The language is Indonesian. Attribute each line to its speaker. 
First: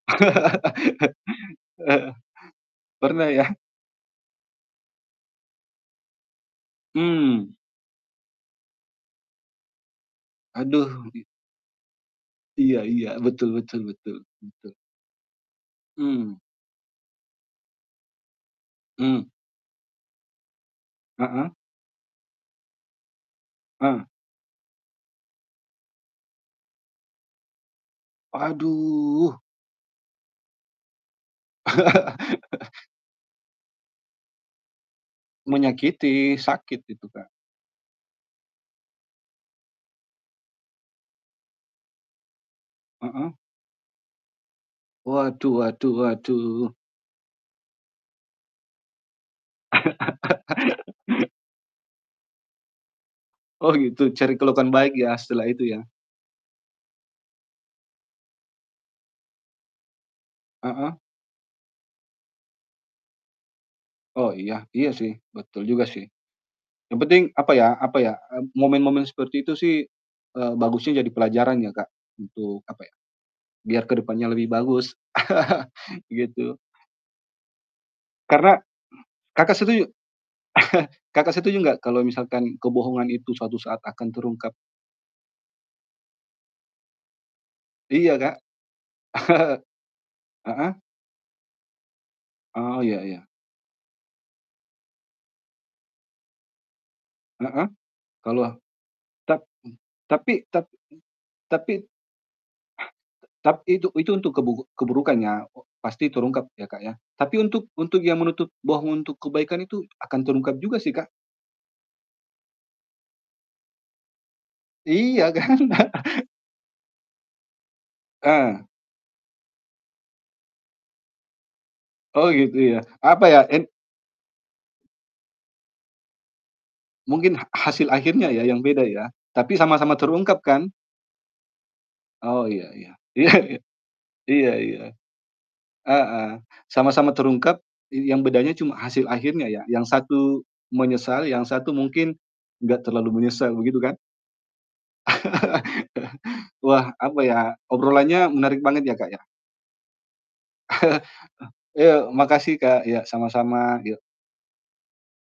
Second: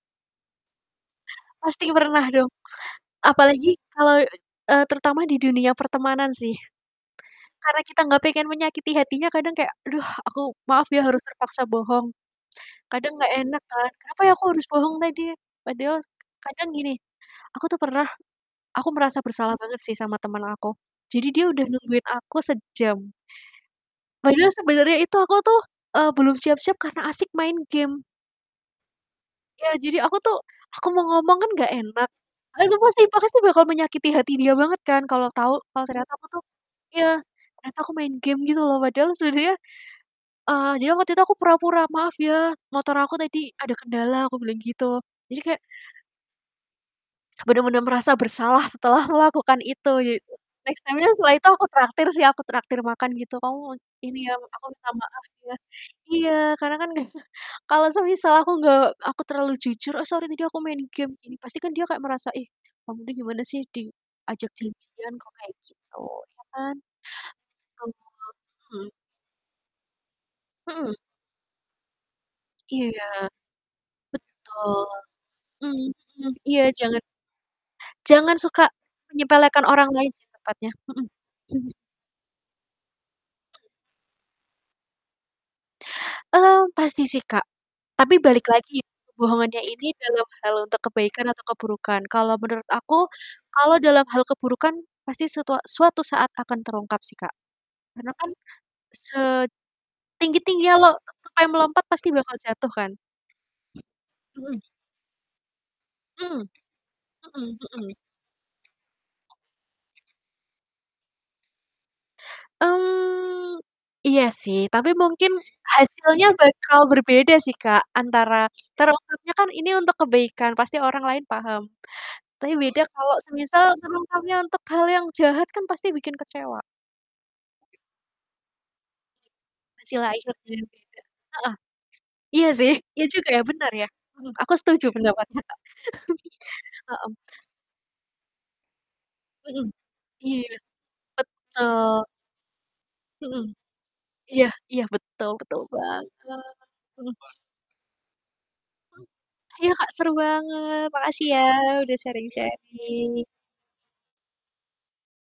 Speaker 1: Pasti
Speaker 2: Heeh.
Speaker 1: pernah dong,
Speaker 2: Pernah ya?
Speaker 1: apalagi kalau, eee, terutama di dunia pertemanan sih.
Speaker 2: Mmm.
Speaker 1: Karena kita nggak pengen menyakiti hatinya kadang kayak, "Aduh, aku maaf ya
Speaker 2: Aduh,
Speaker 1: harus
Speaker 2: i
Speaker 1: terpaksa bohong."
Speaker 2: Iya iya,
Speaker 1: Kadang nggak
Speaker 2: betul
Speaker 1: enak
Speaker 2: betul
Speaker 1: kan,
Speaker 2: betul
Speaker 1: "Kenapa ya aku harus
Speaker 2: betul.
Speaker 1: bohong tadi ya?" Padahal
Speaker 2: Mmm.
Speaker 1: kadang gini, aku tuh pernah aku merasa
Speaker 2: Mmm.
Speaker 1: bersalah banget sih, sama temen aku. Jadi dia
Speaker 2: Heeh.
Speaker 1: udah nungguin aku sejam,
Speaker 2: Ah.
Speaker 1: padahal sebenarnya itu aku tuh, eee, belum siap-siap karena asik main game
Speaker 2: Aduh.
Speaker 1: Iya, jadi aku tuh, aku mau ngomong kan nggak enak. Itu pasti pasti bakal menyakiti hati dia banget kan, kalau tahu kalau ternyata aku
Speaker 2: Menyakiti,
Speaker 1: tuh
Speaker 2: sakit itu
Speaker 1: iya,
Speaker 2: Kak.
Speaker 1: ternyata aku main game gitu loh, padahal sebenernya, eee, jadi waktu itu aku pura-pura, "Maaf ya, motor aku
Speaker 2: Heeh.
Speaker 1: tadi ada kendala," aku bilang gitu. Jadi
Speaker 2: Waduh
Speaker 1: kayak
Speaker 2: waduh waduh.
Speaker 1: benar-benar merasa bersalah setelah melakukan itu. Jadi, next time-nya setelah itu aku traktir sih, aku traktir makan gitu. "Kamu mau
Speaker 2: Oh, gitu?
Speaker 1: ini
Speaker 2: Cari
Speaker 1: ya, aku
Speaker 2: kelakuan
Speaker 1: minta
Speaker 2: baik ya,
Speaker 1: maaf
Speaker 2: setelah
Speaker 1: ya."
Speaker 2: itu ya?
Speaker 1: Iya, karena kan kalau semisal aku nggak aku terlalu jujur, "Oh, sorry tadi aku main
Speaker 2: Heeh.
Speaker 1: game," pasti kan dia kayak merasa, "Ih kamu tuh gimana sih,
Speaker 2: Oh,
Speaker 1: diajak
Speaker 2: iya, iya sih,
Speaker 1: janjian kok kayak
Speaker 2: betul juga
Speaker 1: gitu."
Speaker 2: sih.
Speaker 1: Ya kan?
Speaker 2: Yang penting apa ya
Speaker 1: Mhm
Speaker 2: apa ya, eee,
Speaker 1: mhm.
Speaker 2: momen-momen seperti itu sih, eee,
Speaker 1: Mhm.
Speaker 2: bagusnya jadi pelajaran ya Kak, untuk, apa ya,
Speaker 1: Iya.
Speaker 2: biar ke depannya lebih
Speaker 1: Betul.
Speaker 2: bagus,
Speaker 1: Mmm mmm
Speaker 2: gitu.
Speaker 1: iya, jangan jangan
Speaker 2: Karena
Speaker 1: suka
Speaker 2: Kakak
Speaker 1: menyepelekan
Speaker 2: setuju
Speaker 1: orang lain sih, tepatnya. Mhm.
Speaker 2: Kakak setuju nggak kalau misalkan kebohongan itu suatu saat akan terungkap?
Speaker 1: Mmm, pasti sih, Kak.
Speaker 2: Iya
Speaker 1: Tapi
Speaker 2: Kak.
Speaker 1: balik lagi, ya kebohongannya ini dalam hal untuk
Speaker 2: Heeh?
Speaker 1: kebaikan atau keburukan. Kalau menurut
Speaker 2: Oh, iya
Speaker 1: aku,
Speaker 2: iya.
Speaker 1: kalau dalam hal keburukan pasti setua suatu saat akan terungkap sih Kak.
Speaker 2: Heeh.
Speaker 1: Karena kan
Speaker 2: Kalau a tap m tapi tapi
Speaker 1: setinggi-tingginya lo tupai
Speaker 2: tapi.
Speaker 1: melompat pasti bakal jatuh kan?
Speaker 2: Tapi itu itu untuk
Speaker 1: Mhm.
Speaker 2: keburuk keburukan ya, pasti
Speaker 1: Mmm.
Speaker 2: terungkap ya, Kak, ya. Tapi
Speaker 1: Mhm
Speaker 2: untuk
Speaker 1: mhm.
Speaker 2: untuk yang menutup bohong untuk kebaikan itu akan terungkap juga sih, Kak.
Speaker 1: Mmm, iya sih, tapi
Speaker 2: Iya,
Speaker 1: mungkin
Speaker 2: kan.
Speaker 1: hasilnya bakal berbeda sih, Kak, antara
Speaker 2: Ah.
Speaker 1: terungkapnya kan, ini untuk kebaikan, pasti orang lain paham.
Speaker 2: Oh,
Speaker 1: Tapi,
Speaker 2: gitu ya?
Speaker 1: beda kalau
Speaker 2: Apa ya,
Speaker 1: semisal
Speaker 2: en
Speaker 1: terungkapnya untuk hal yang jahat, kan pasti bikin kecewa.
Speaker 2: Mungkin ha hasil akhirnya ya, yang beda ya? Tapi sama-sama
Speaker 1: Masih lah, ikut
Speaker 2: terungkap
Speaker 1: [unintelligible]
Speaker 2: kan?
Speaker 1: beda, heeh,
Speaker 2: Oh,
Speaker 1: iya
Speaker 2: iya
Speaker 1: sih,
Speaker 2: iya
Speaker 1: iya juga
Speaker 2: iya
Speaker 1: ya,
Speaker 2: iya,
Speaker 1: benar ya, mhm,
Speaker 2: iya
Speaker 1: aku
Speaker 2: iya,
Speaker 1: setuju pendapat Kakak.
Speaker 2: heeh, sama-sama
Speaker 1: Mhm.
Speaker 2: terungkap, yang bedanya cuma hasil akhirnya ya,
Speaker 1: Mhm.
Speaker 2: yang satu
Speaker 1: Iya.
Speaker 2: menyesal, yang satu
Speaker 1: Betul.
Speaker 2: mungkin enggak terlalu
Speaker 1: Mhm.
Speaker 2: menyesal, begitu kan?
Speaker 1: Iya iya, betul, betul banget.
Speaker 2: Wah,
Speaker 1: Mhm.
Speaker 2: apa ya, obrolannya menarik banget ya,
Speaker 1: Mmm.
Speaker 2: Kak, ya.
Speaker 1: Iya Kak, seru banget, makasih ya, udah
Speaker 2: Eee, makasih Kak iya,
Speaker 1: sharing-sharing.
Speaker 2: sama-sama, yuk.